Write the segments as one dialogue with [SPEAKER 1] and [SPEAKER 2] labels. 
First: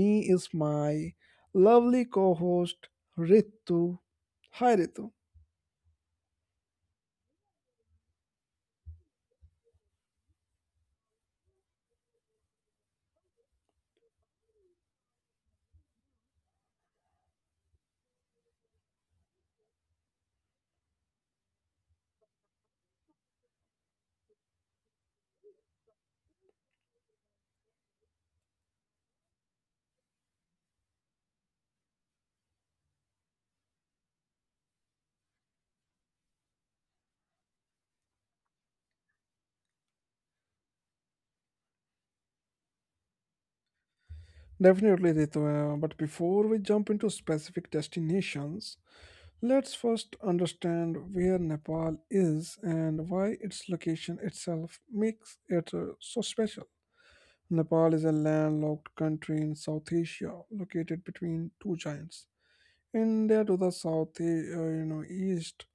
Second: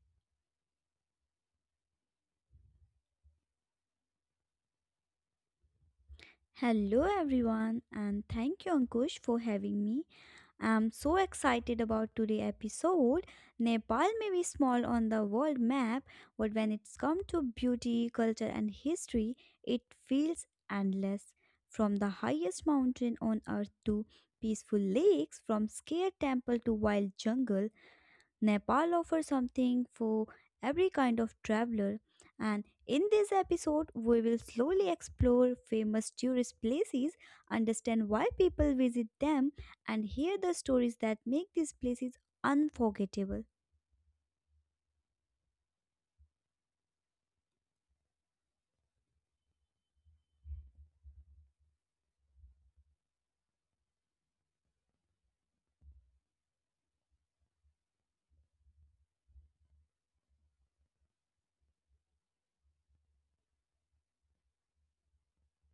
[SPEAKER 1] me is my lovely co host, Ritu. Hi, Ritu.
[SPEAKER 2] Hello everyone and thank you Ankush for having me. I'm so excited about today's episode. Nepal may be small on the world map, but when it's come to beauty, culture and history, it feels endless. From the highest mountain on earth to peaceful lakes, from scared temple to wild jungle, Nepal offers something for every kind of traveler, and in this episode, we will slowly explore famous tourist places, understand why people visit them, and hear the stories that make these places unforgettable.
[SPEAKER 1] Definitely, Ritu. But before we jump into specific destinations, let's first understand where Nepal is and why its location itself makes it so special. Nepal is a landlocked country in South Asia, located between two giants. India to the south, east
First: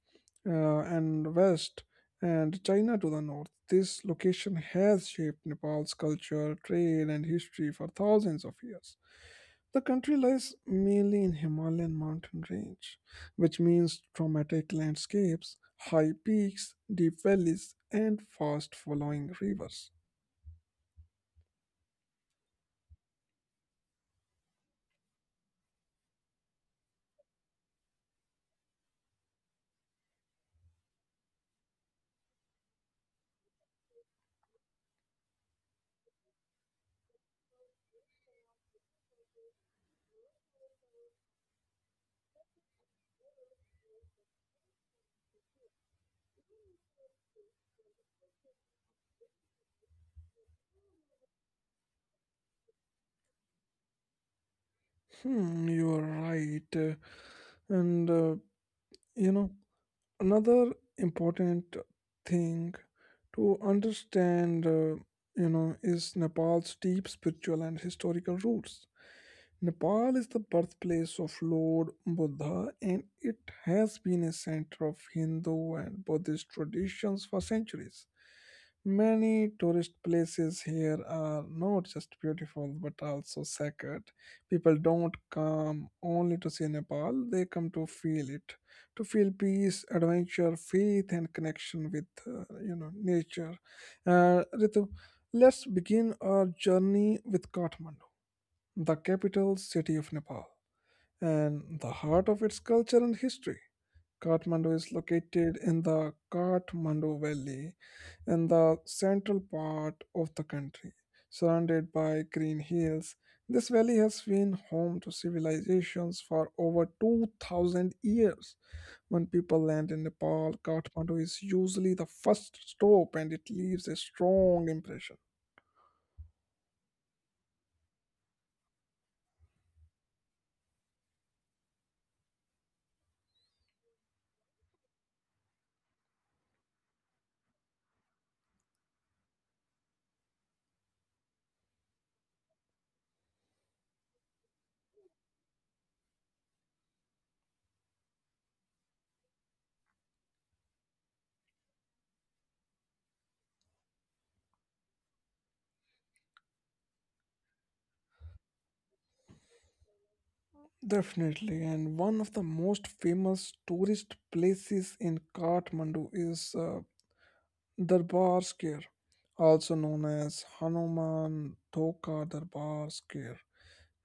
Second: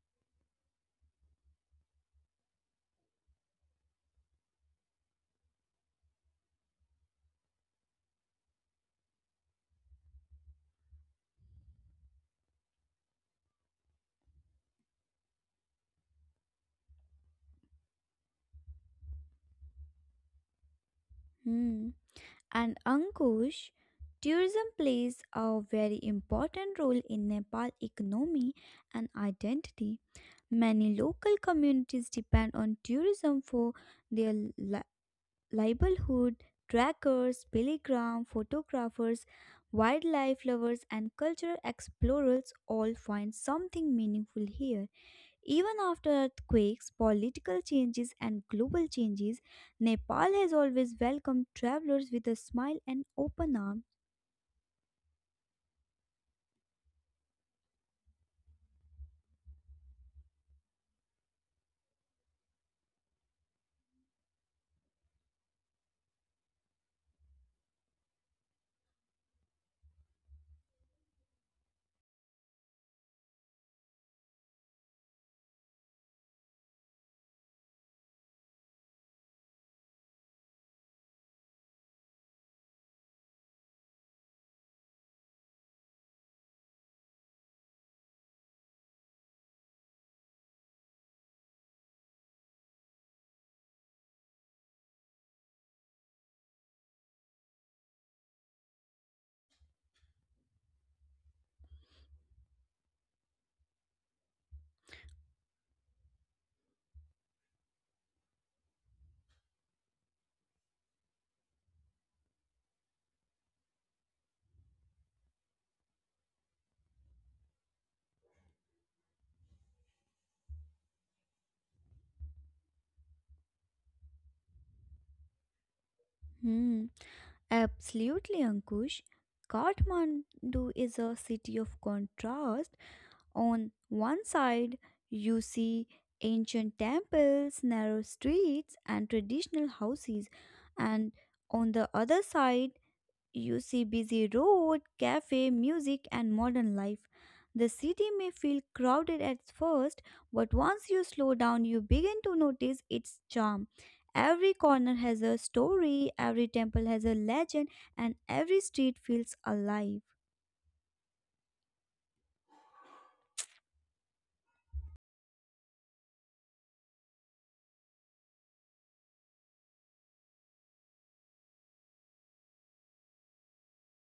[SPEAKER 1] and west, and China to the north. This location has shaped Nepal's culture, trade, and history for thousands of years. The country lies mainly in Himalayan mountain range, which means traumatic landscapes, high peaks, deep valleys, and fast flowing rivers.
[SPEAKER 2] Hmm. And Ankush, tourism plays a very important role in Nepal economy and identity. Many local communities depend on tourism for their Libelhood, trackers, pilgrims, photographers, wildlife lovers, and cultural explorers all find something meaningful here. Even after earthquakes, political changes, and global changes, Nepal has always welcomed travelers with a smile and open arms.
[SPEAKER 1] Hmm, you are right. And uh, you know, Another important thing to understand, is Nepal's deep spiritual and historical roots. Nepal is the birthplace of Lord Buddha and it has been a center of Hindu and Buddhist traditions for centuries. Many tourist places here are not just beautiful but also sacred. People don't come only to see Nepal, they come to feel it, to feel peace, adventure, faith and connection with nature. Ritu, let's begin our journey with Kathmandu, the capital city of Nepal and the heart of its culture and history. Kathmandu is located in the Kathmandu Valley in the central part of the country. Surrounded by green hills, this valley has been home to civilizations for over 2000 years. When people land in Nepal, Kathmandu is usually the first stop and it leaves a strong impression.
[SPEAKER 2] Hmm. Absolutely, Ankush. Kathmandu is a city of contrast. On one side, you see ancient temples, narrow streets, and traditional houses, and on the other side, you see busy road, cafe, music, and modern life. The city may feel crowded at first, but once you slow down, you begin to notice its charm. Every corner has a story, every temple has a legend, and every street feels alive.
[SPEAKER 1] Definitely, and one of the most famous tourist places in Kathmandu is Darbar Square, also known as Hanuman Thoka Darbar Square.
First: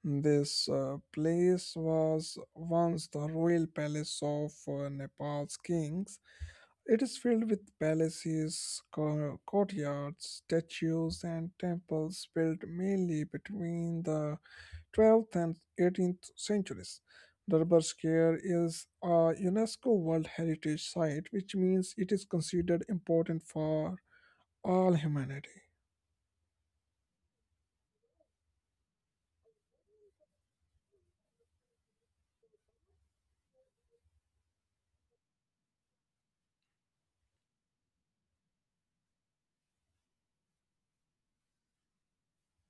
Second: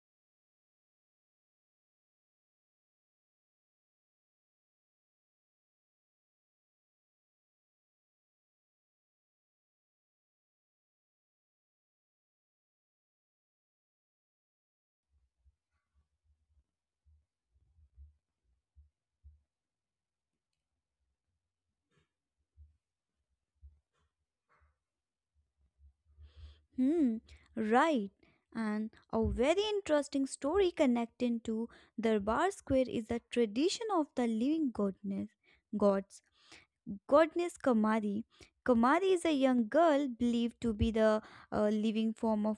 [SPEAKER 1] This place was once the royal palace of Nepal's kings. It is filled with palaces, courtyards, statues, and temples built mainly between the 12th and 18th centuries. Durbar Square is a UNESCO World Heritage Site, which means it is considered important for all humanity.
[SPEAKER 2] Hmm, right. And a very interesting story connecting to Darbar Square is the tradition of the living goddess, gods goddess Kamari. Kamari is a young girl believed to be the living form of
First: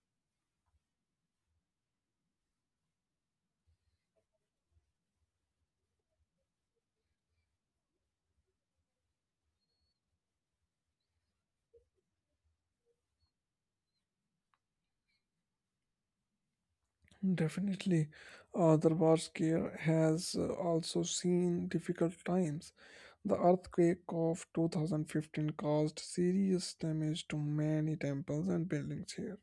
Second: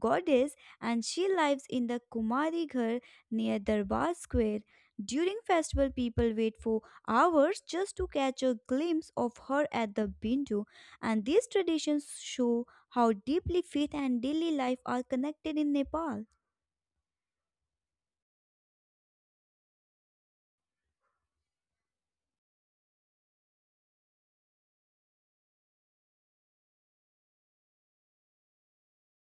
[SPEAKER 2] goddess, and she lives in the Kumari Ghar near Darbar Square. During festival, people wait for hours just to catch a glimpse of her at the window, and these traditions show how deeply faith and daily life are connected in Nepal.
[SPEAKER 1] Definitely, Darbar Square has also seen difficult times. The earthquake of 2015 caused serious damage to many temples and buildings here.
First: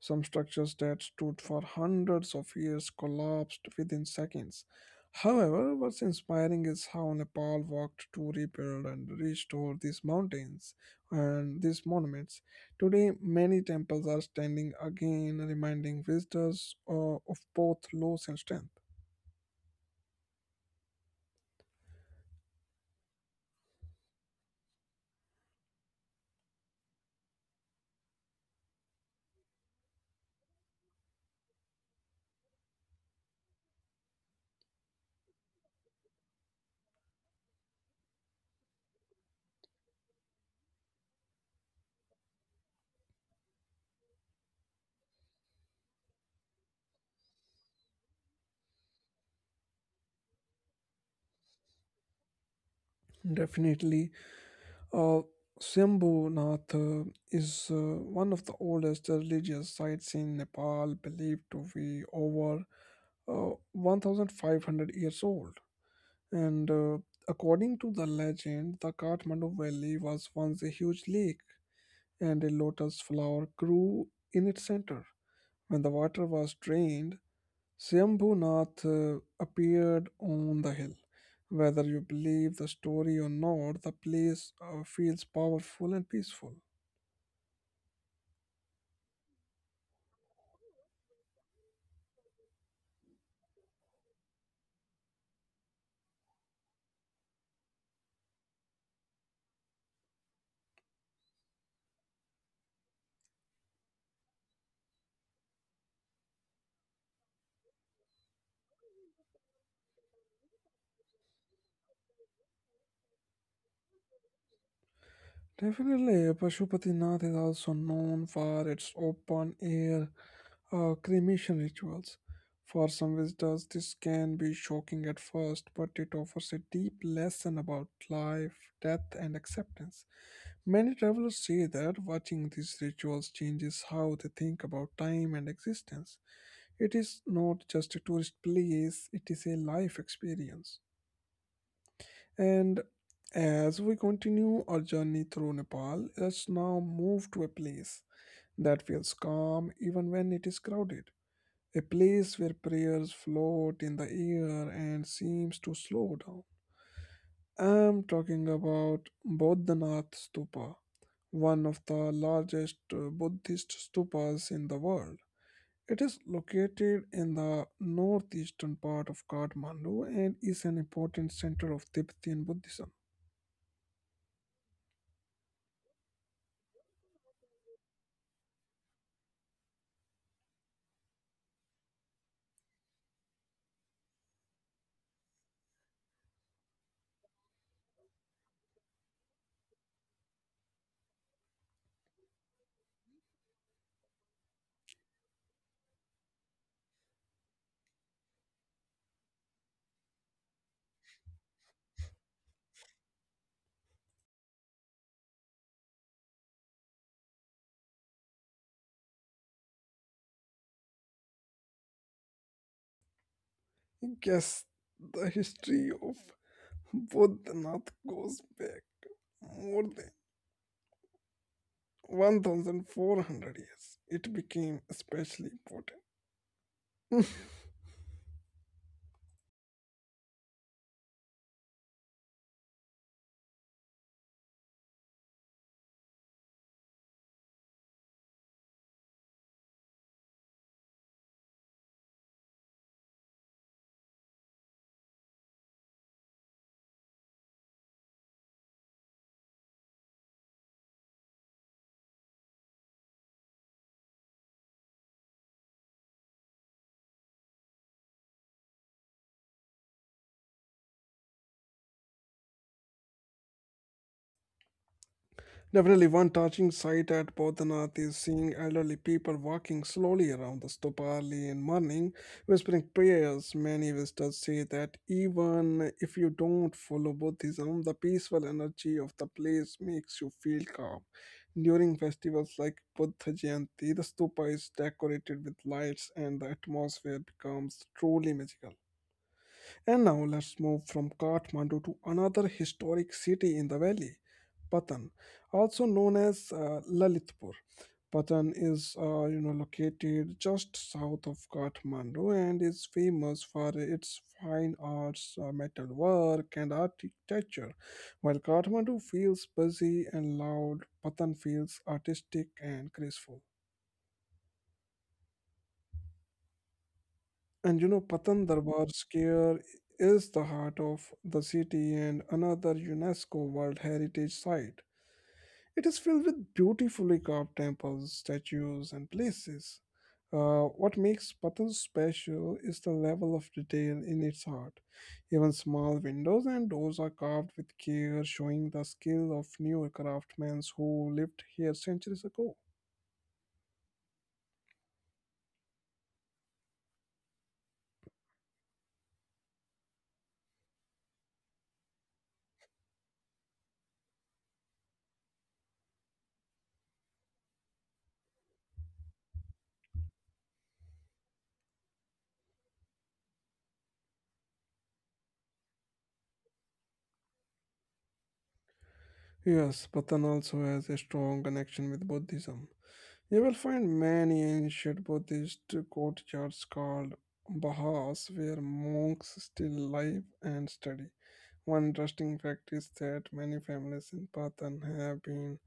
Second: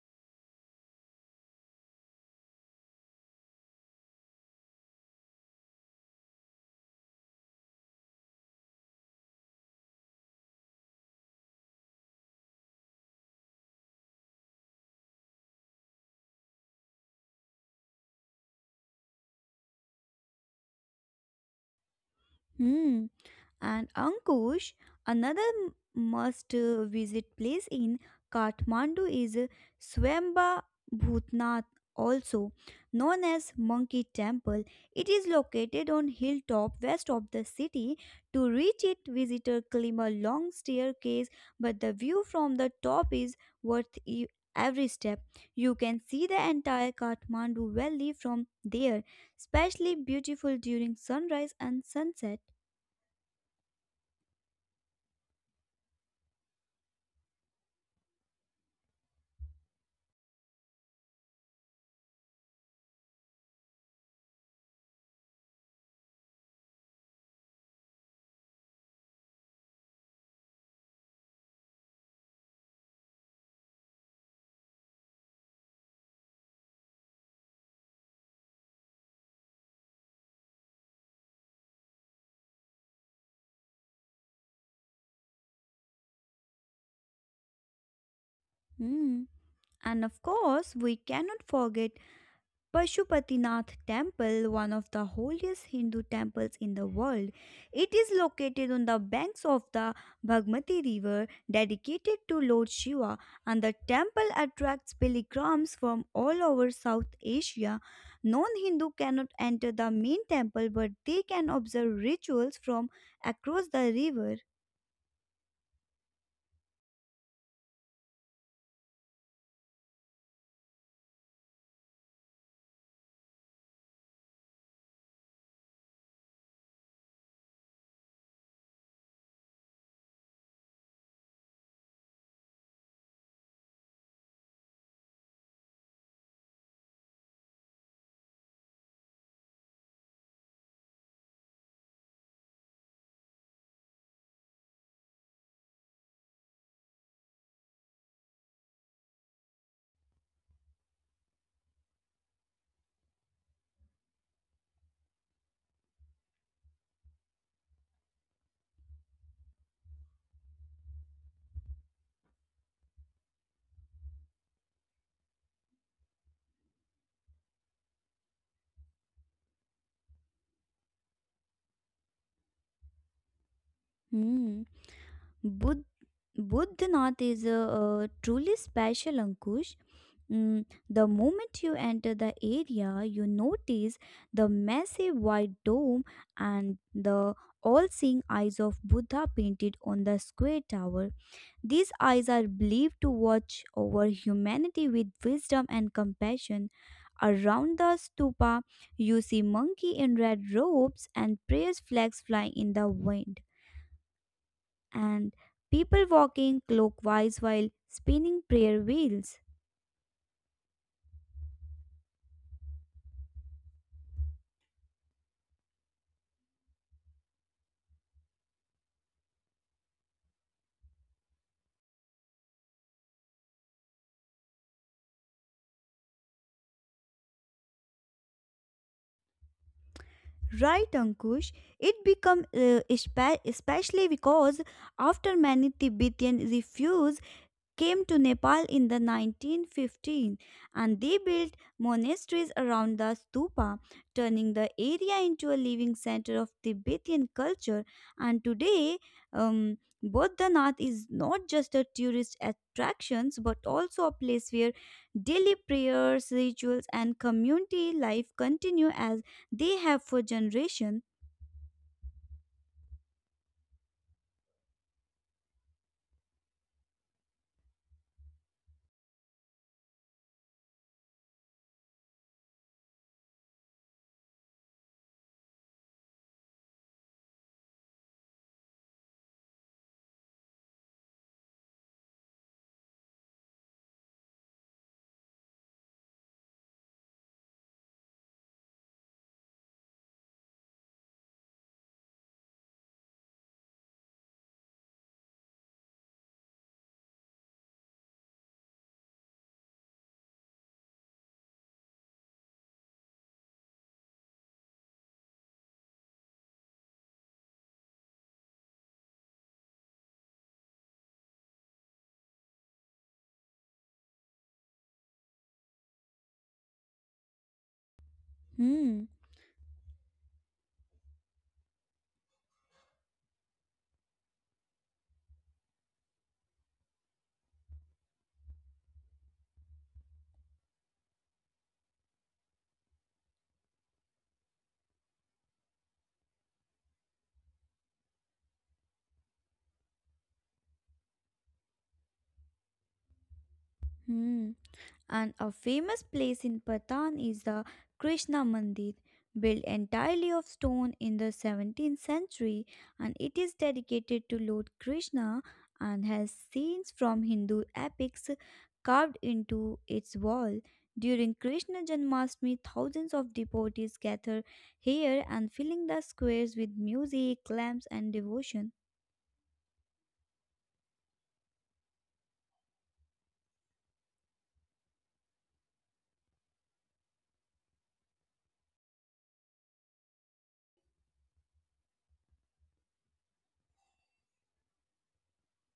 [SPEAKER 1] Some structures that stood for hundreds of years collapsed within seconds. However, what's inspiring is how Nepal worked to rebuild and restore these mountains and these monuments. Today, many temples are standing again, reminding visitors of both loss and strength.
[SPEAKER 2] Hmm. And Ankush, another must visit place in Kathmandu is Swamba Bhutnath, also known as Monkey Temple. It is located on hilltop west of the city. To reach it, visitor climb a long staircase, but the view from the top is worth every step. You can see the entire Kathmandu Valley from there, especially beautiful during sunrise and sunset.
[SPEAKER 1] Definitely. Uh, Shambhunath is one of the oldest religious sites in Nepal, believed to be over 1500 years old. And according to the legend, the Kathmandu Valley was once a huge lake, and a lotus flower grew in its center. When the water was drained, Swambhunath appeared on the hill. Whether you believe the story or not, the place feels powerful and peaceful.
[SPEAKER 2] Hmm. And of course, we cannot forget Pashupatinath Temple, one of the holiest Hindu temples in the world. It is located on the banks of the Bhagmati River, dedicated to Lord Shiva, and the temple attracts pilgrims from all over South Asia. Non Hindu cannot enter the main temple, but they can observe rituals from across the river.
[SPEAKER 1] Definitely, Pashupatinath is also known for its open air cremation rituals. For some visitors, this can be shocking at first, but it offers a deep lesson about life, death, and acceptance. Many travelers say that watching these rituals changes how they think about time and existence. It is not just a tourist place, it is a life experience. And as we continue our journey through Nepal, let's now move to a place that feels calm even when it is crowded, a place where prayers float in the air and seems to slow down. I'm talking about Bodhanath Stupa, one of the largest Buddhist stupas in the world. It is located in the northeastern part of Kathmandu and is an important center of Tibetan Buddhism.
[SPEAKER 2] Hmm. Budh- Budhanath is truly special, Ankush. Mm, the moment you enter the area, you notice the massive white dome and the all seeing eyes of Buddha painted on the square tower. These eyes are believed to watch over humanity with wisdom and compassion. Around the stupa, you see monkey in red robes and prayer flags flying in the wind and people walking clockwise while spinning prayer wheels.
[SPEAKER 1] Yes, the history of Bodhanath goes back more than 1400 years. It became especially important.
[SPEAKER 2] Right, Ankush. It become especially because after many Tibetan refuse came to Nepal in the 1915 and they built monasteries around the stupa, turning the area into a living center of Tibetan culture. And today, um, Bodhanath is not just a tourist attraction but also a place where daily prayers, rituals, and community life continue as they have for generations.
[SPEAKER 1] Definitely, one touching sight at Bodhanath is seeing elderly people walking slowly around the stupa early in morning, whispering prayers. Many visitors say that even if you don't follow Buddhism, the peaceful energy of the place makes you feel calm. During festivals like Buddha Jayanti, the stupa is decorated with lights and the atmosphere becomes truly magical. And now let's move from Kathmandu to another historic city in the valley, Patan, also known as Lalitpur. Patan is, located just south of Kathmandu and is famous for its fine arts, metalwork, and architecture. While Kathmandu feels busy and loud, Patan feels artistic and graceful. And you know, Patan Darbar
[SPEAKER 2] Hmm.
[SPEAKER 1] Square is the heart of the city and another UNESCO World Heritage Site. It is filled with beautifully carved temples, statues, and places. What makes Patan special is the level of detail in its art. Even small windows and doors are carved with care, showing the skill of newer craftsmen who lived here centuries ago.
[SPEAKER 2] Hmm. And a famous place in Patan is the Krishna Mandir, built entirely of stone in the 17th century, and it is dedicated to Lord Krishna and has scenes from Hindu epics carved into its wall. During Krishna Janmashtami, thousands of devotees gather here and filling the squares with music, lamps, and devotion.
[SPEAKER 1] Yes, Patan also has a strong connection with Buddhism. You will find many ancient Buddhist courtyards called bahas where monks still live and study. One interesting fact is that many families in Patan have been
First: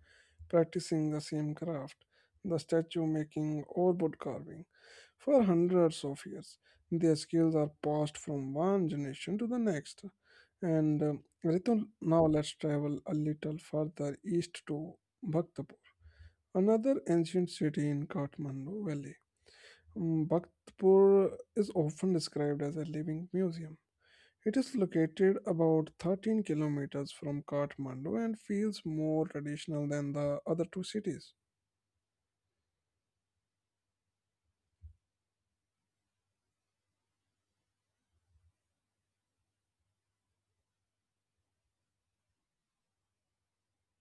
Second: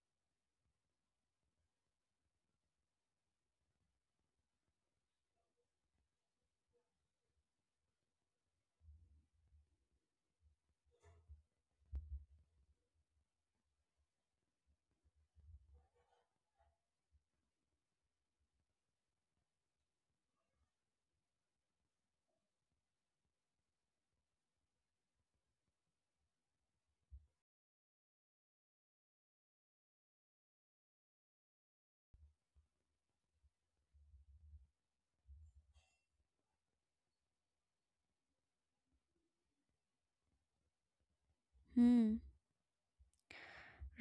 [SPEAKER 1] practicing the same craft, the statue making or wood carving, for hundreds of years. Their skills are passed from one generation to the next. And Ritu, now let's travel a little further east to Bhaktapur. Another ancient city in Kathmandu Valley, Bhaktapur is often described as a living museum. It is located about 13 kilometers from Kathmandu and feels more traditional than the other two cities.
[SPEAKER 2] Hmm.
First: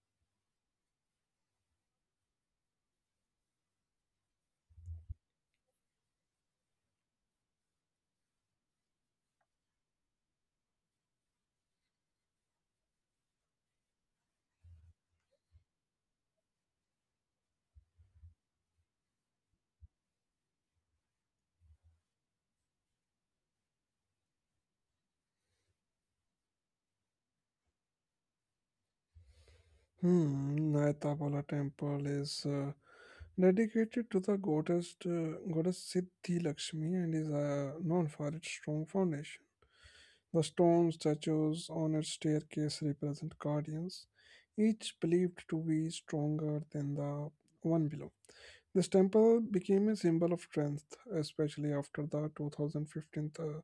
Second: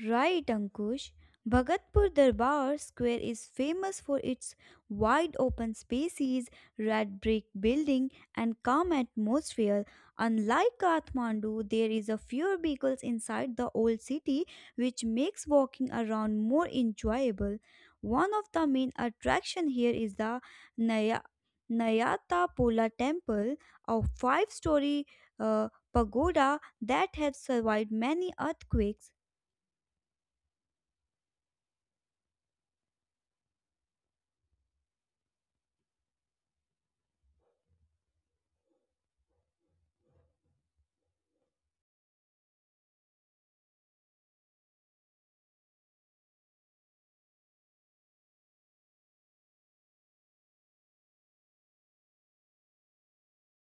[SPEAKER 2] Right, Ankush. Bhagatpur Darbar Square is famous for its wide open spaces, red brick building, and calm atmosphere. Unlike Kathmandu, there is a fewer vehicles inside the old city, which makes walking around more enjoyable. One of the main attraction here is the Naya Nayata Pola Temple, a five-story uh, pagoda that has survived many earthquakes.
[SPEAKER 1] Hmm, Naitabola temple is dedicated to the goddess, goddess Siddhi Lakshmi and is known for its strong foundation. The stone statues on its staircase represent guardians, each believed to be stronger than the one below. This temple became a symbol of strength, especially after the 2015 uh,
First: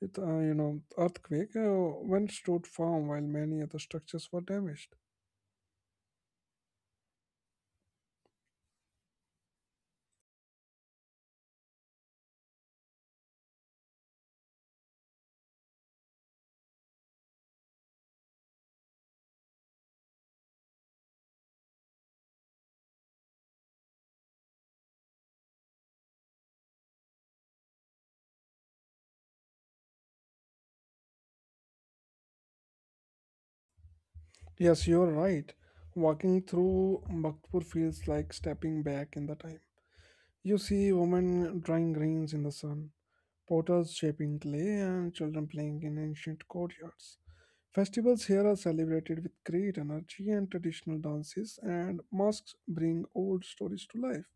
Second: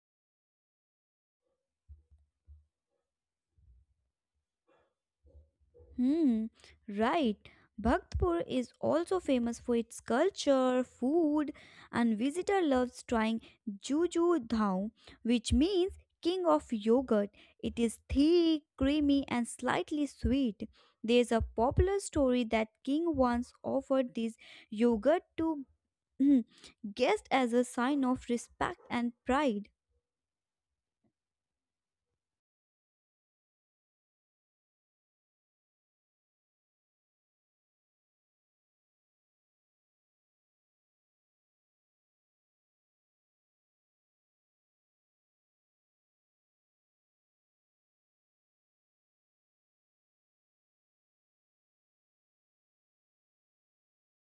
[SPEAKER 1] it, uh, you know, earthquake, when stood firm while many other structures were damaged.
[SPEAKER 2] Hmm, right. Bhaktpur is also famous for its culture, food, and visitor loves trying Juju Dhao, which means king of yogurt. It is thick, creamy, and slightly sweet. There's a popular story that king once offered this yogurt to guests as a sign of respect and pride.
[SPEAKER 1] Yes, you're right. Walking through Bhaktpur feels like stepping back in the time. You see women drying grains in the sun, potters shaping clay, and children playing in ancient courtyards. Festivals here are celebrated with great energy and traditional dances, and mosques bring old stories to life.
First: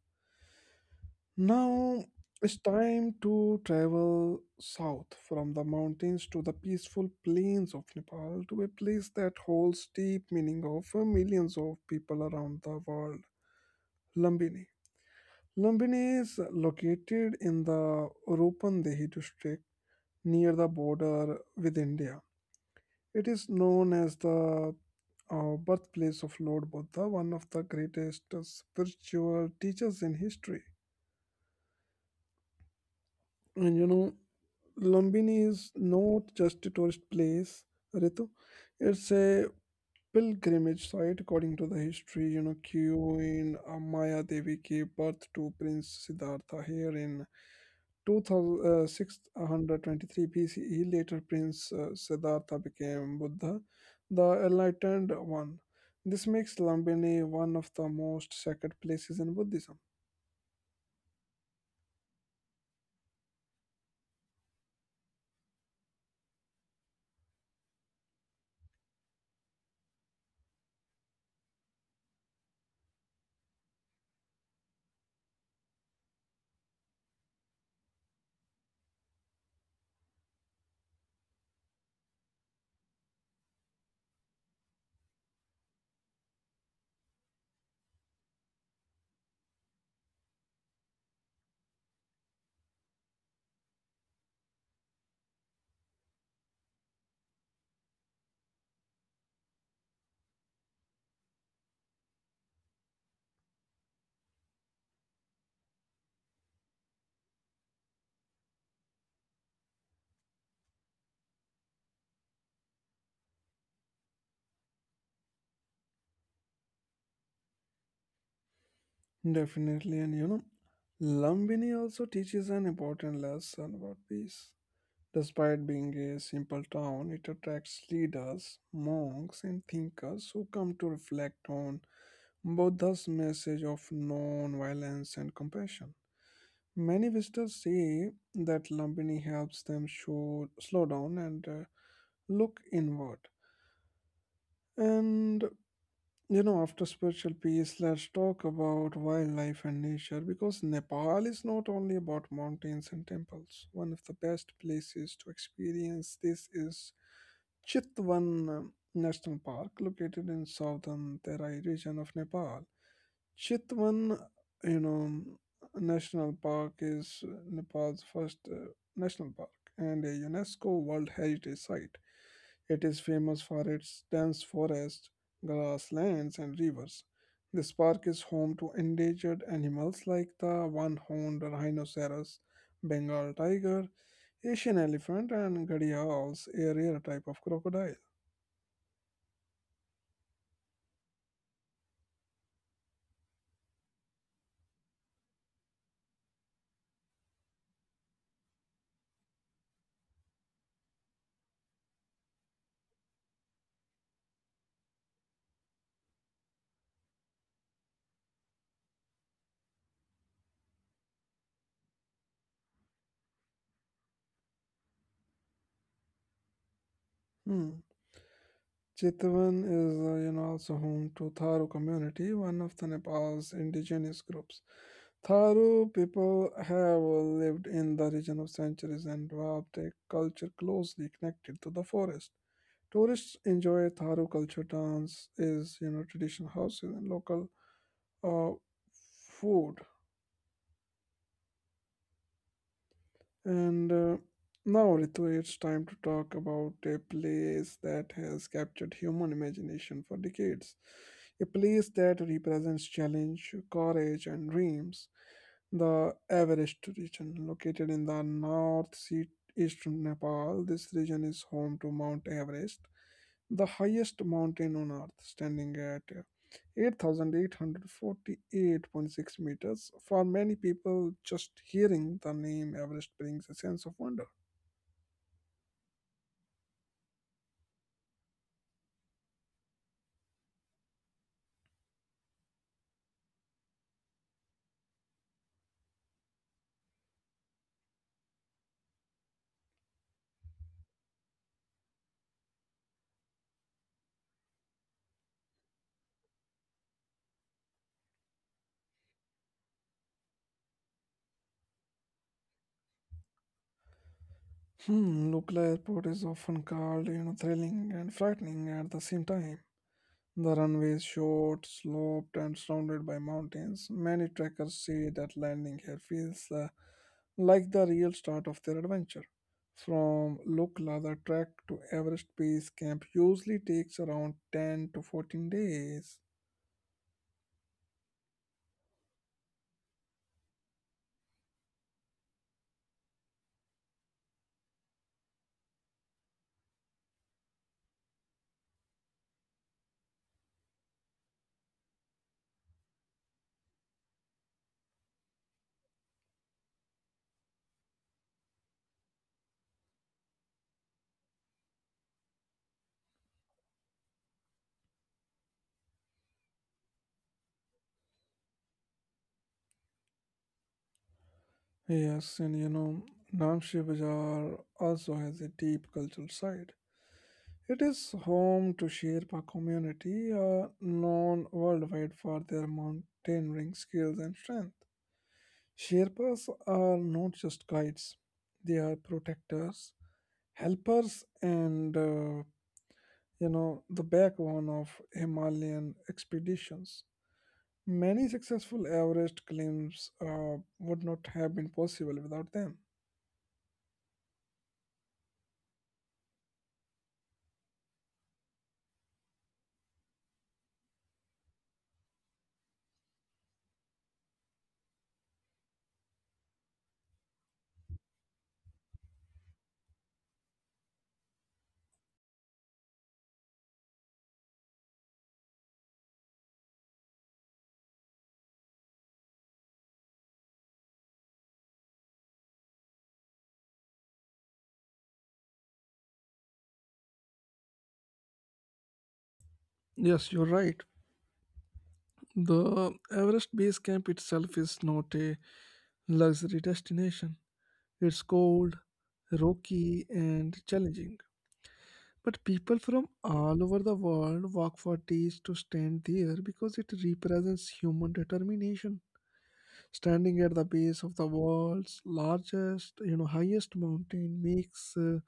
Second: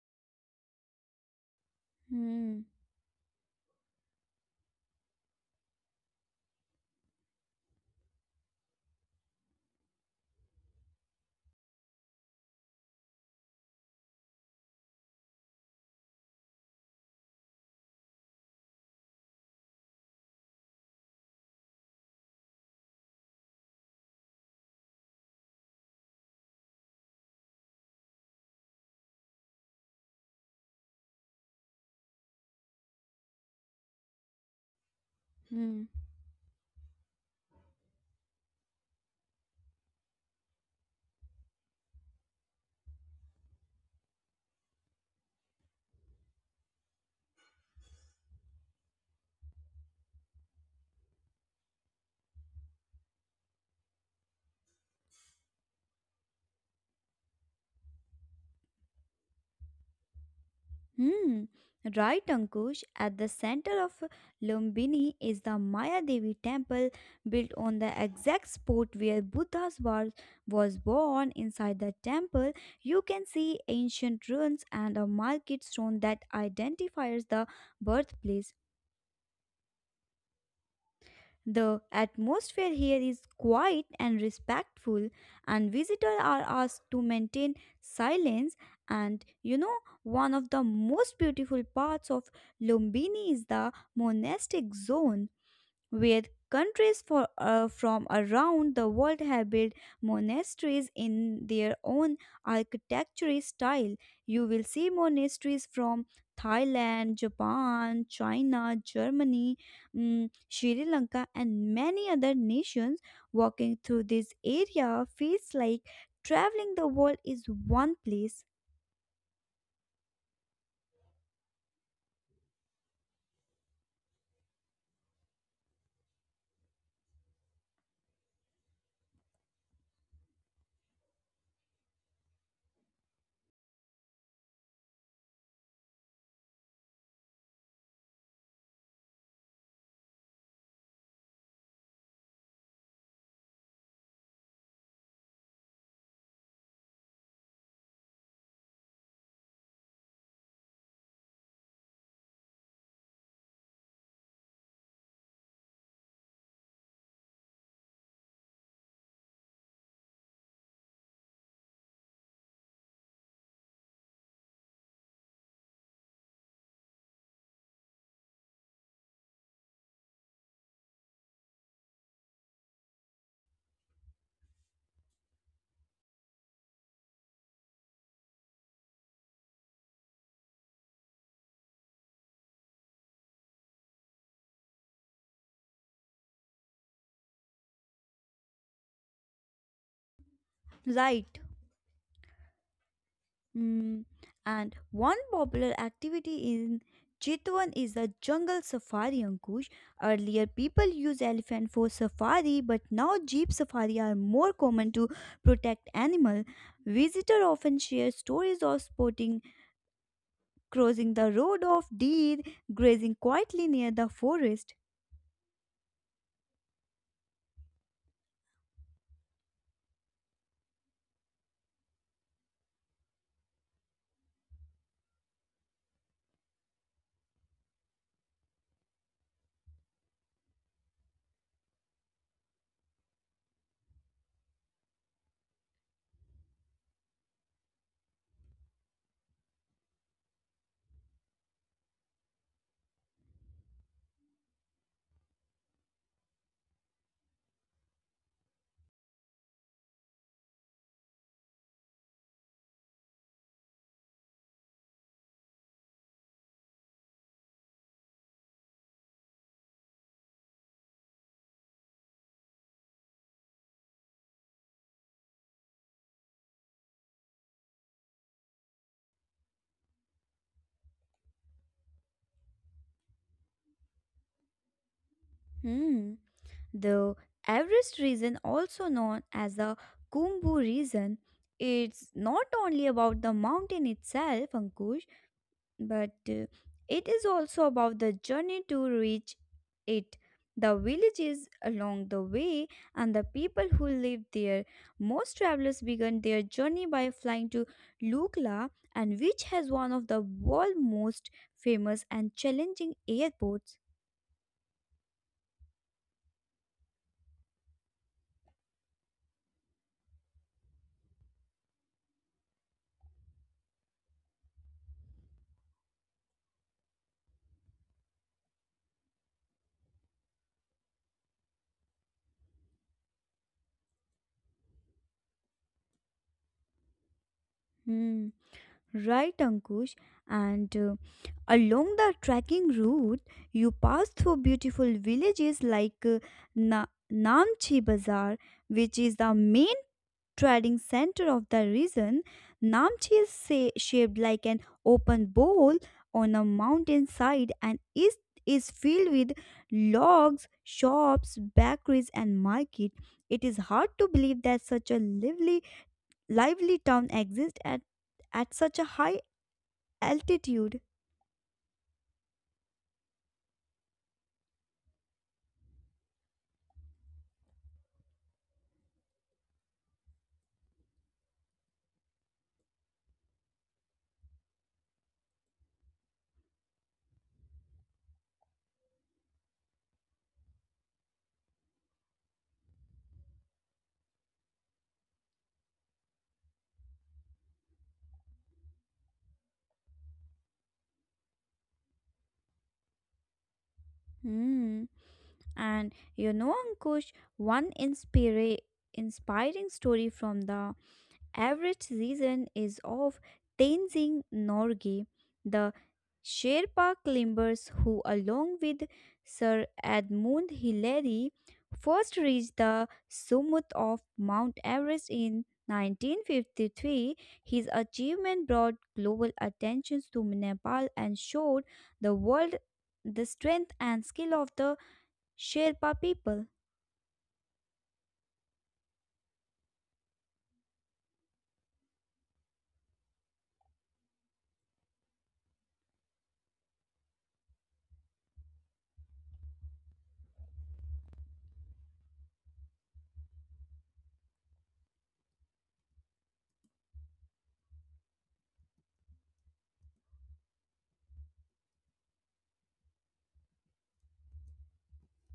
[SPEAKER 1] Now it's
[SPEAKER 2] Hmm.
[SPEAKER 1] time to travel south from the mountains to the peaceful plains of Nepal to a place that holds deep meaning of millions of people around the world, Lumbini. Lumbini is located in the Rupandehi district near the border with India. It is known as the birthplace of Lord Buddha, one of the greatest spiritual teachers in history. And you know, Lumbini is
[SPEAKER 2] hmm.
[SPEAKER 1] not just a tourist place, Ritu. It's a pilgrimage site according to the history. You know, Queen Maya Devi gave birth to Prince Siddhartha here in 2623 BCE. Later, Prince Siddhartha became Buddha, the enlightened one. This makes Lumbini one of the most sacred places in Buddhism.
[SPEAKER 2] Hmm, right, Ankush. At the center of Lumbini is the Maya Devi temple built on the exact spot where was born. Inside the temple, you can see ancient ruins and a market stone that identifies the birthplace. The atmosphere here is quiet and respectful, and visitors are asked to maintain silence. And you know, one of the most beautiful parts of Lumbini is the monastic zone where countries from around the world have built monasteries in their own architecture style. You will see monasteries from Thailand, Japan, China, Germany, mm, Sri Lanka, and many other nations. Walking through this area feels like traveling the world is one place.
[SPEAKER 1] Definitely, and you know, Lumbini also teaches an important lesson about peace. Despite being a simple town, it attracts leaders, monks, and thinkers who come to reflect on Buddha's message of non-violence and compassion. Many visitors say that Lumbini helps them show, slow down and look inward. And you know, after spiritual peace, let's talk about wildlife and nature because Nepal is not only about mountains and temples. One of the best places to experience this is Chitwan National Park, located in southern Terai region of Nepal. Chitwan, you know, National Park is Nepal's first national park and a UNESCO World Heritage Site. It is famous for its dense forests, grasslands, and rivers. This park is home to endangered animals like the one horned rhinoceros, Bengal tiger, Asian elephant, and gharials, a rare type of crocodile.
[SPEAKER 2] Right? Mm, and one popular activity in Chitwan is the jungle safari, Ankush. Earlier, people used elephant for safari, but now jeep safari are more common to protect animal. Visitor often share stories of spotting crossing the road of deer grazing quietly near the forest.
[SPEAKER 1] Hmm. Chitwan is, also home to Tharu community, one of the Nepal's indigenous groups. Tharu people have lived in the region of centuries and developed a culture closely connected to the forest. Tourists enjoy Tharu culture dance, is you know traditional houses and local uh, food. And now, Ritu, it's time to talk about a place that has captured human imagination for decades. A place that represents challenge, courage, and dreams. The Everest region, located in the north sea eastern Nepal, this region is home to Mount Everest, the highest mountain on earth, standing at 8,848.6 meters. For many people, just hearing the name Everest brings a sense of wonder.
[SPEAKER 2] Hmm. The Everest region, also known as the Kumbu region, it's not only about the mountain itself, Ankush, but it is also about the journey to reach it, the villages along the way and the people who live there. Most travelers began their journey by flying to lukla and which has one of the world's most famous and challenging airports.
[SPEAKER 1] Hmm, Lukla Airport is often called, you know, thrilling and frightening at the same time. The runway is short, sloped, and surrounded by mountains. Many trekkers say that landing here feels like the real start of their adventure. From Lukla, the trek to Everest Base Camp usually takes around 10 to 14 days.
[SPEAKER 2] Hmm right, Ankush. And along the trekking route you pass through beautiful villages like Na- namchi bazaar, which is the main trading center of the region. Namchi is shaped like an open bowl on a mountainside and is filled with logs, shops, bakeries, and market. It is hard to believe that such a lively town exists at such a high altitude.
[SPEAKER 1] Yes, and you know, Namshi Bazaar also has a deep cultural side. It is home to Sherpa community, known worldwide for their mountaineering skills and strength. Sherpas are not just guides; they are protectors, helpers, and you know the backbone of Himalayan expeditions. Many successful Everest climbs would not have been possible without them.
[SPEAKER 2] Hmm. And you know, Ankush, one inspiring story from the average season is of Tenzing Norgay, the Sherpa climbers who, along with Sir Edmund Hillary, first reached the summit of Mount Everest in 1953. His achievement brought global attention to Nepal and showed the world the strength and skill of the Sherpa people.
[SPEAKER 1] Yes, you're right. The Everest Base Camp itself is not a luxury destination. It's cold, rocky, and challenging. But people from all over the world walk for days to stand there because it represents human determination. Standing at the base of the world's largest, you know, highest mountain makes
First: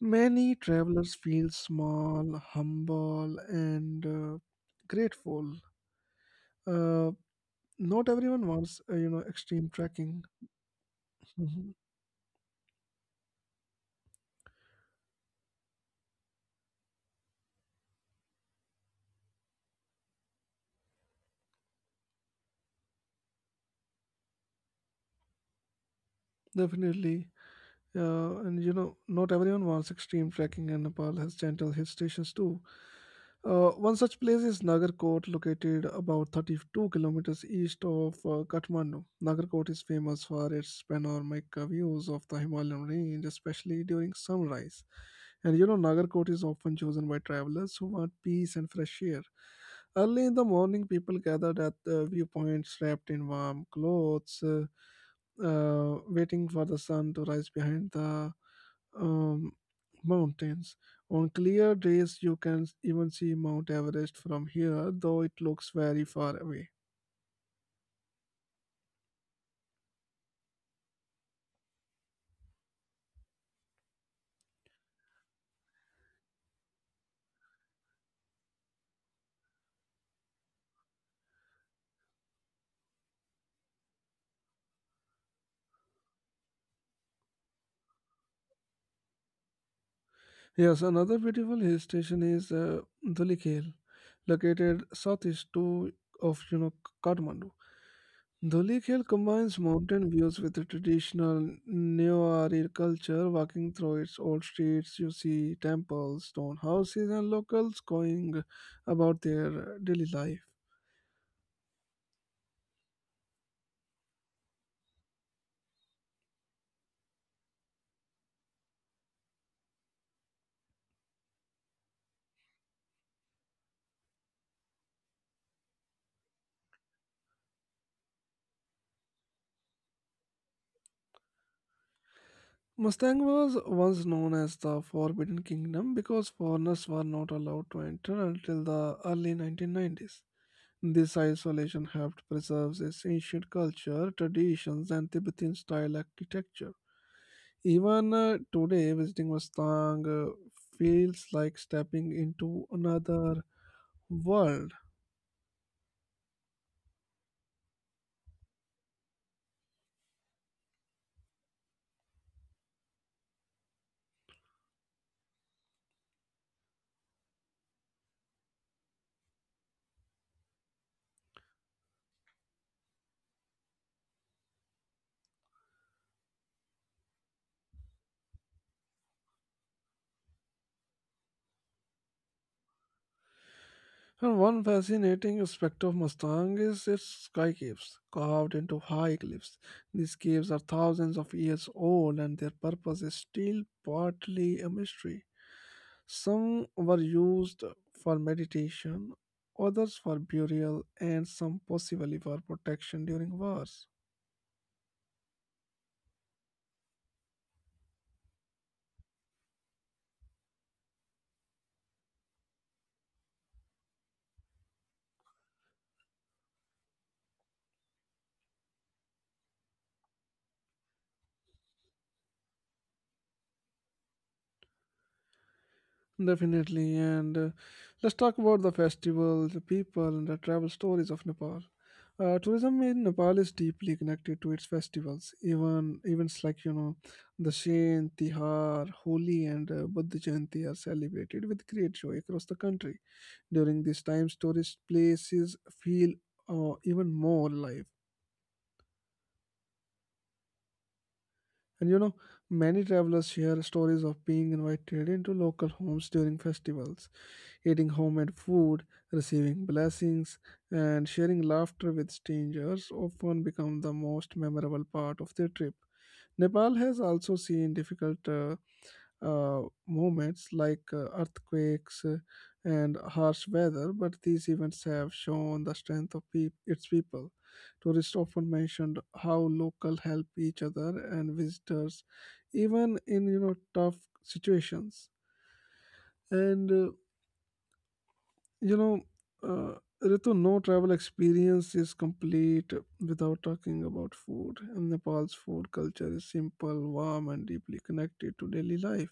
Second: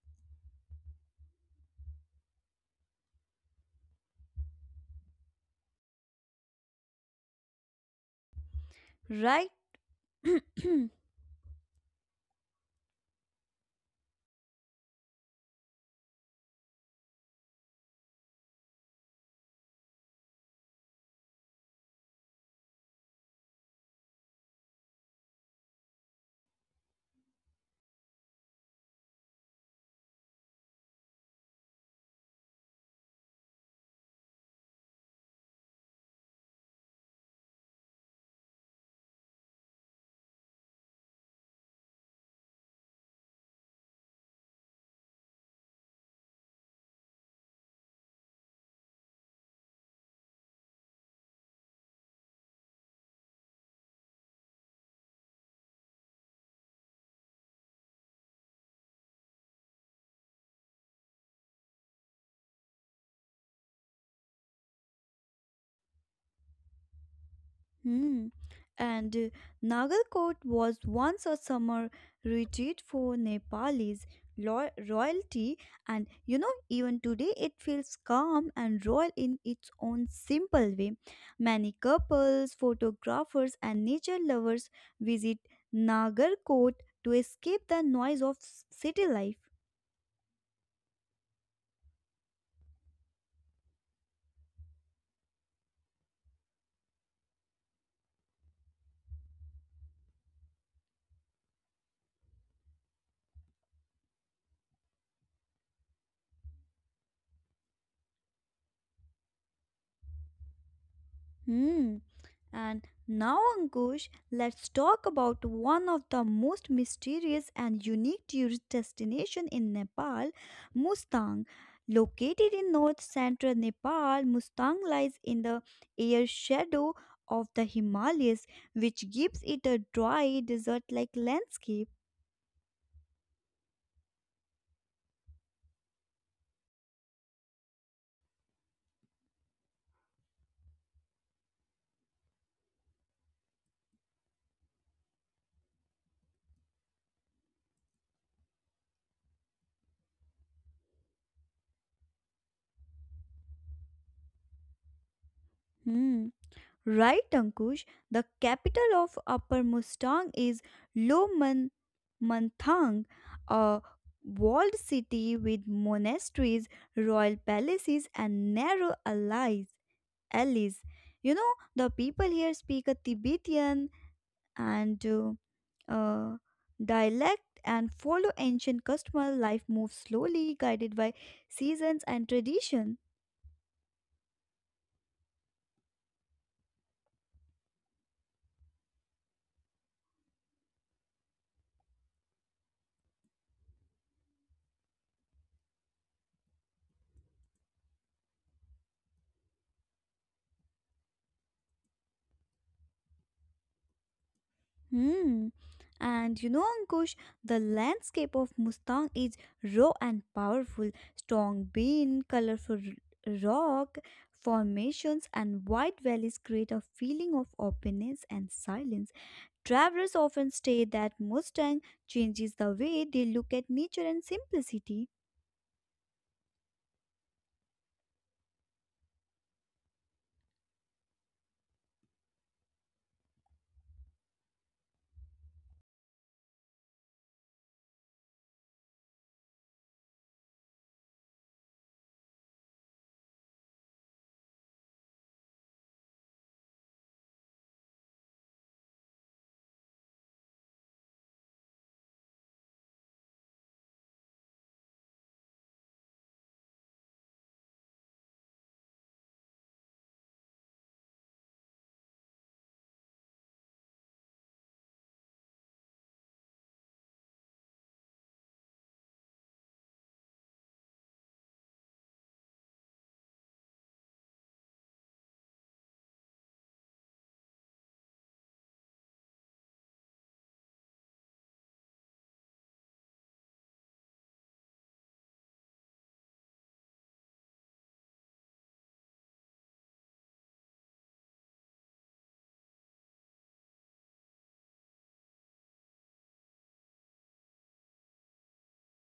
[SPEAKER 1] many travelers feel small, humble, and grateful. Uh, Not everyone wants, you know,
[SPEAKER 2] Right?
[SPEAKER 1] extreme trekking. Mhm. Definitely. And you know, not everyone wants extreme trekking, and Nepal has gentle hill stations too. One such place is Nagarkot, located about 32 kilometers east of Kathmandu. Nagarkot is famous for its panoramic views of the Himalayan range, especially during sunrise. And you know, Nagarkot is often chosen by travelers who want peace and fresh air. Early in the morning, people gathered at the viewpoints wrapped in warm clothes, waiting for the sun to rise behind the um, mountains. On clear days, you can even see Mount Everest from here, though it looks very far away.
[SPEAKER 2] Hmm. And Nagalkot was once a summer retreat for Nepalis royalty, and you know, even today it feels calm and royal in its own simple way. Many couples, photographers, and nature lovers visit Nagarkot to escape the noise of city life.
[SPEAKER 1] Yes, another beautiful hill station is Dhulikhel, located southeast to of you know Kathmandu. Dulik Hill combines mountain views with the traditional Neo-Ari culture. Walking through its old streets, you see temples, stone houses, and locals going about their daily life.
[SPEAKER 2] Hmm. And now, Ankush, let's talk about one of the most mysterious and unique tourist destination in Nepal, Mustang. Located in north central Nepal, Mustang lies in the air shadow of the Himalayas, which gives it a dry, desert-like landscape.
[SPEAKER 1] Mustang was once known as the Forbidden Kingdom because foreigners were not allowed to enter until the early 1990s. This isolation helped preserve its ancient culture, traditions, and Tibetan-style architecture. Even today, visiting Mustang feels like stepping into another world.
[SPEAKER 2] Hmm. Right, Ankush, the capital of Upper Mustang is Lomanthang, a walled city with monasteries, royal palaces, and narrow alleys. You know, the people here speak a Tibetan and uh, dialect and follow ancient customer. Life moves slowly, guided by seasons and tradition.
[SPEAKER 1] And one fascinating aspect of Mustang is its sky caves, carved into high cliffs. These caves are thousands of years old, and their purpose is still partly a mystery. Some were used for meditation, others for burial, and some possibly for protection during wars.
[SPEAKER 2] Hmm. And you know, Ankush, the landscape of Mustang is raw and powerful. Strong bean, colorful rock formations, and wide valleys create a feeling of openness and silence. Travelers often state that Mustang changes the way they look at nature and simplicity.
[SPEAKER 1] Definitely, and let's talk about the festivals, the people, and the travel stories of Nepal. Tourism in Nepal is deeply connected to its festivals, even events like you know, the Dashain, Tihar, Holi, and Buddha Jayanti are celebrated with great joy across the country. During these times, tourist places feel even more alive. And you know, many travelers share stories of being invited into local homes during festivals, eating homemade food, receiving blessings, and sharing laughter with strangers often become the most memorable part of their trip. Nepal has also seen difficult moments like earthquakes and harsh weather, but these events have shown the strength of peop its people. Tourists often mentioned how local help each other and visitors, even in you know tough situations. And you know, uh, Ritu, no travel experience is complete without talking about food. And Nepal's food culture is simple, warm, and deeply connected to daily life.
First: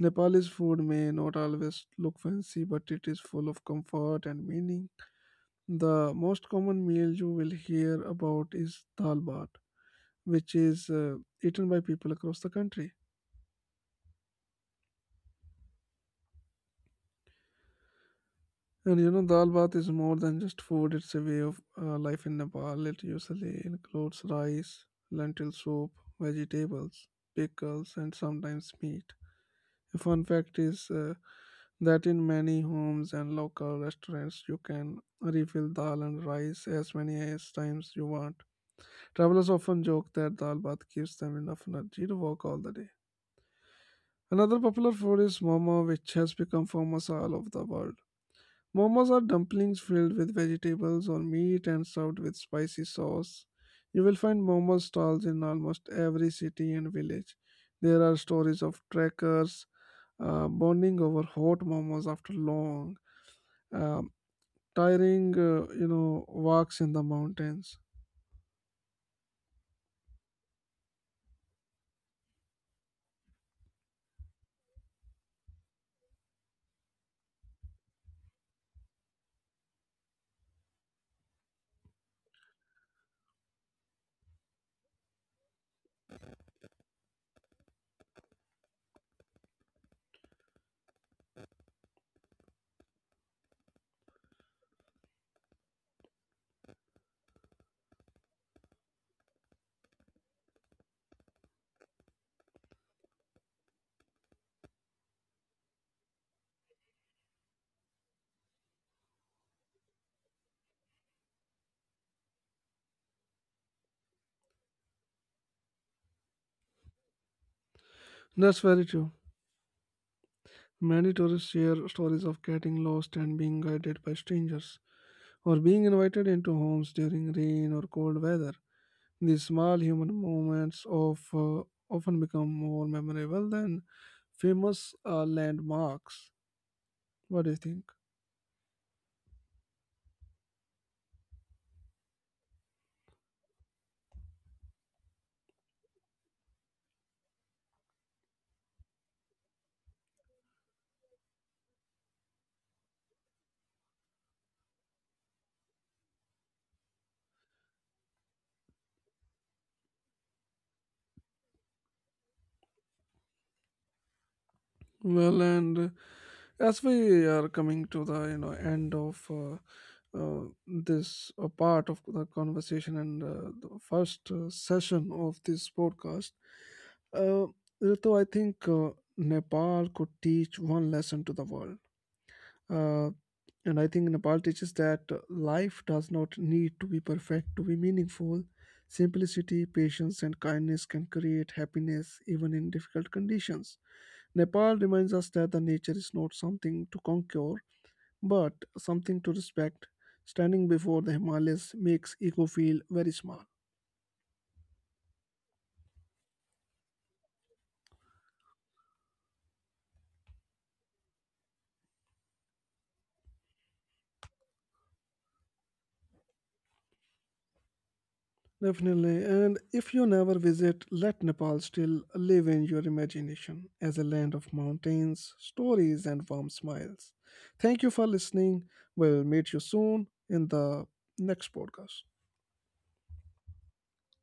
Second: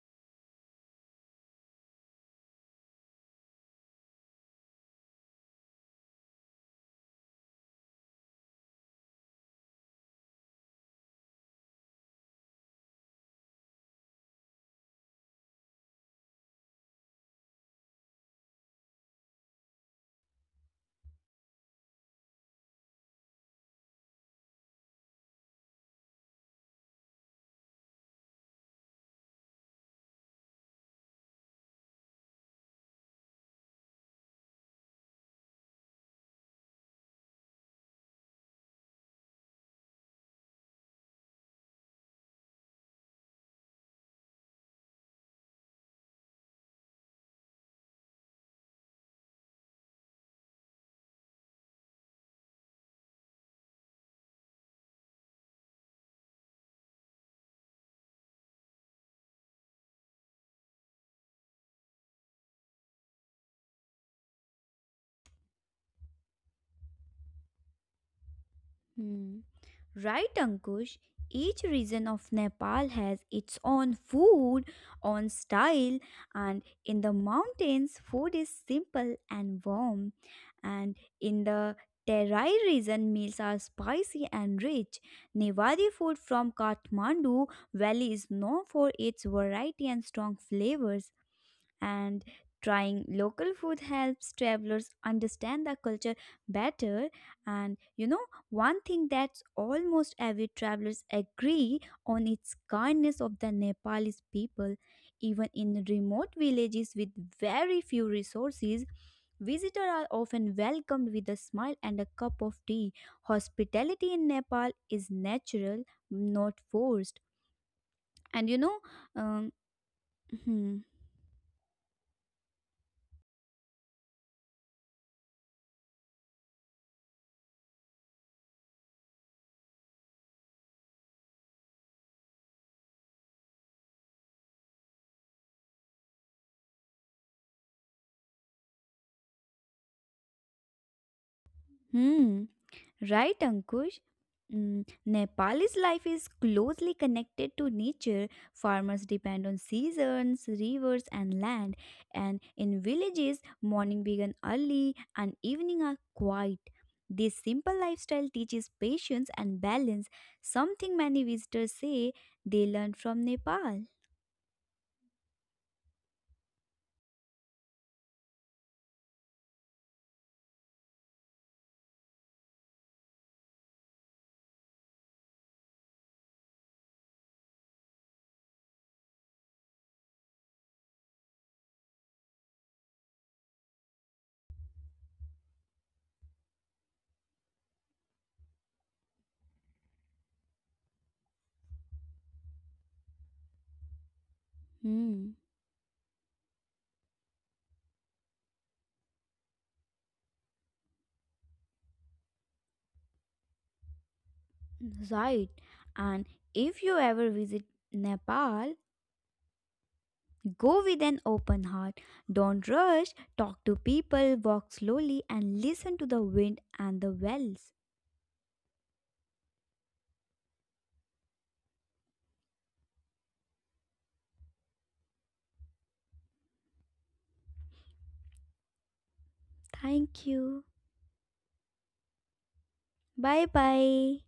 [SPEAKER 1] Nepalese food may not always look fancy, but it is full of comfort and meaning. The most common meal you will hear about is dal bhat, which is eaten by people across the country. And you know, dal bath is more than just food, it's a way of life in Nepal. It usually includes rice, lentil soup, vegetables, pickles, and sometimes meat. A fun fact is that in many homes and local restaurants, you can refill dal and rice as many as times you want. Travelers often joke that dal bath gives them enough energy to walk all the day. Another popular food is momo, which has become famous all over the world. Momos are dumplings filled with vegetables or meat and served with spicy sauce. You will find momo stalls in almost every city and village. There are stories of trekkers bonding over hot momos after long, um, tiring, you know, walks in the mountains.
[SPEAKER 2] Hmm. Right, Ankush? Each region of Nepal has its own food, own style, and in the mountains, food is simple and warm. And in the Terai region, meals are spicy and rich. Nevadi food from Kathmandu Valley is known for its variety and strong flavors, and trying local food helps travelers understand the culture better. And you know, one thing that's almost every travelers agree on its kindness of the nepalese people, even in remote villages with very few resources. Visitors are often welcomed with a smile and a cup of tea. Hospitality in Nepal is natural, not forced. And
[SPEAKER 1] That's very true.
[SPEAKER 2] um, hmm,
[SPEAKER 1] Many tourists share stories of getting lost and being guided by strangers, or being invited into homes during rain or cold weather. These small human moments often become more memorable than famous landmarks. What do you think?
[SPEAKER 2] hmm. Right, Ankush? Mm, Nepal's life is closely connected to nature. Farmers depend on seasons, rivers, and land. And in villages, morning begins early and evening are quiet. This simple lifestyle teaches patience and balance, something many visitors say they learn from Nepal.
[SPEAKER 1] Well, and as we are coming to the you know end of this part of the conversation and the first session of this podcast, uh, Ritu, I think Nepal could teach one lesson to the world. Uh, and I think Nepal teaches that life does not need to be perfect to be meaningful. Simplicity, patience, and kindness can create happiness even in difficult conditions. Nepal reminds us
[SPEAKER 2] Hmm,
[SPEAKER 1] that the nature is not something to conquer, but something to respect. Standing before the Himalayas makes ego feel very small.
[SPEAKER 2] right. And if you ever visit Nepal, go with an open heart. Don't rush. Talk to people, walk slowly, and listen to the wind and the wells.
[SPEAKER 1] Definitely. And if you never visit, let Nepal still live in your imagination as a land of mountains, stories, and warm smiles. Thank you for listening. We'll meet you soon
[SPEAKER 2] Thank
[SPEAKER 1] in
[SPEAKER 2] you.
[SPEAKER 1] the next podcast.
[SPEAKER 2] Bye bye.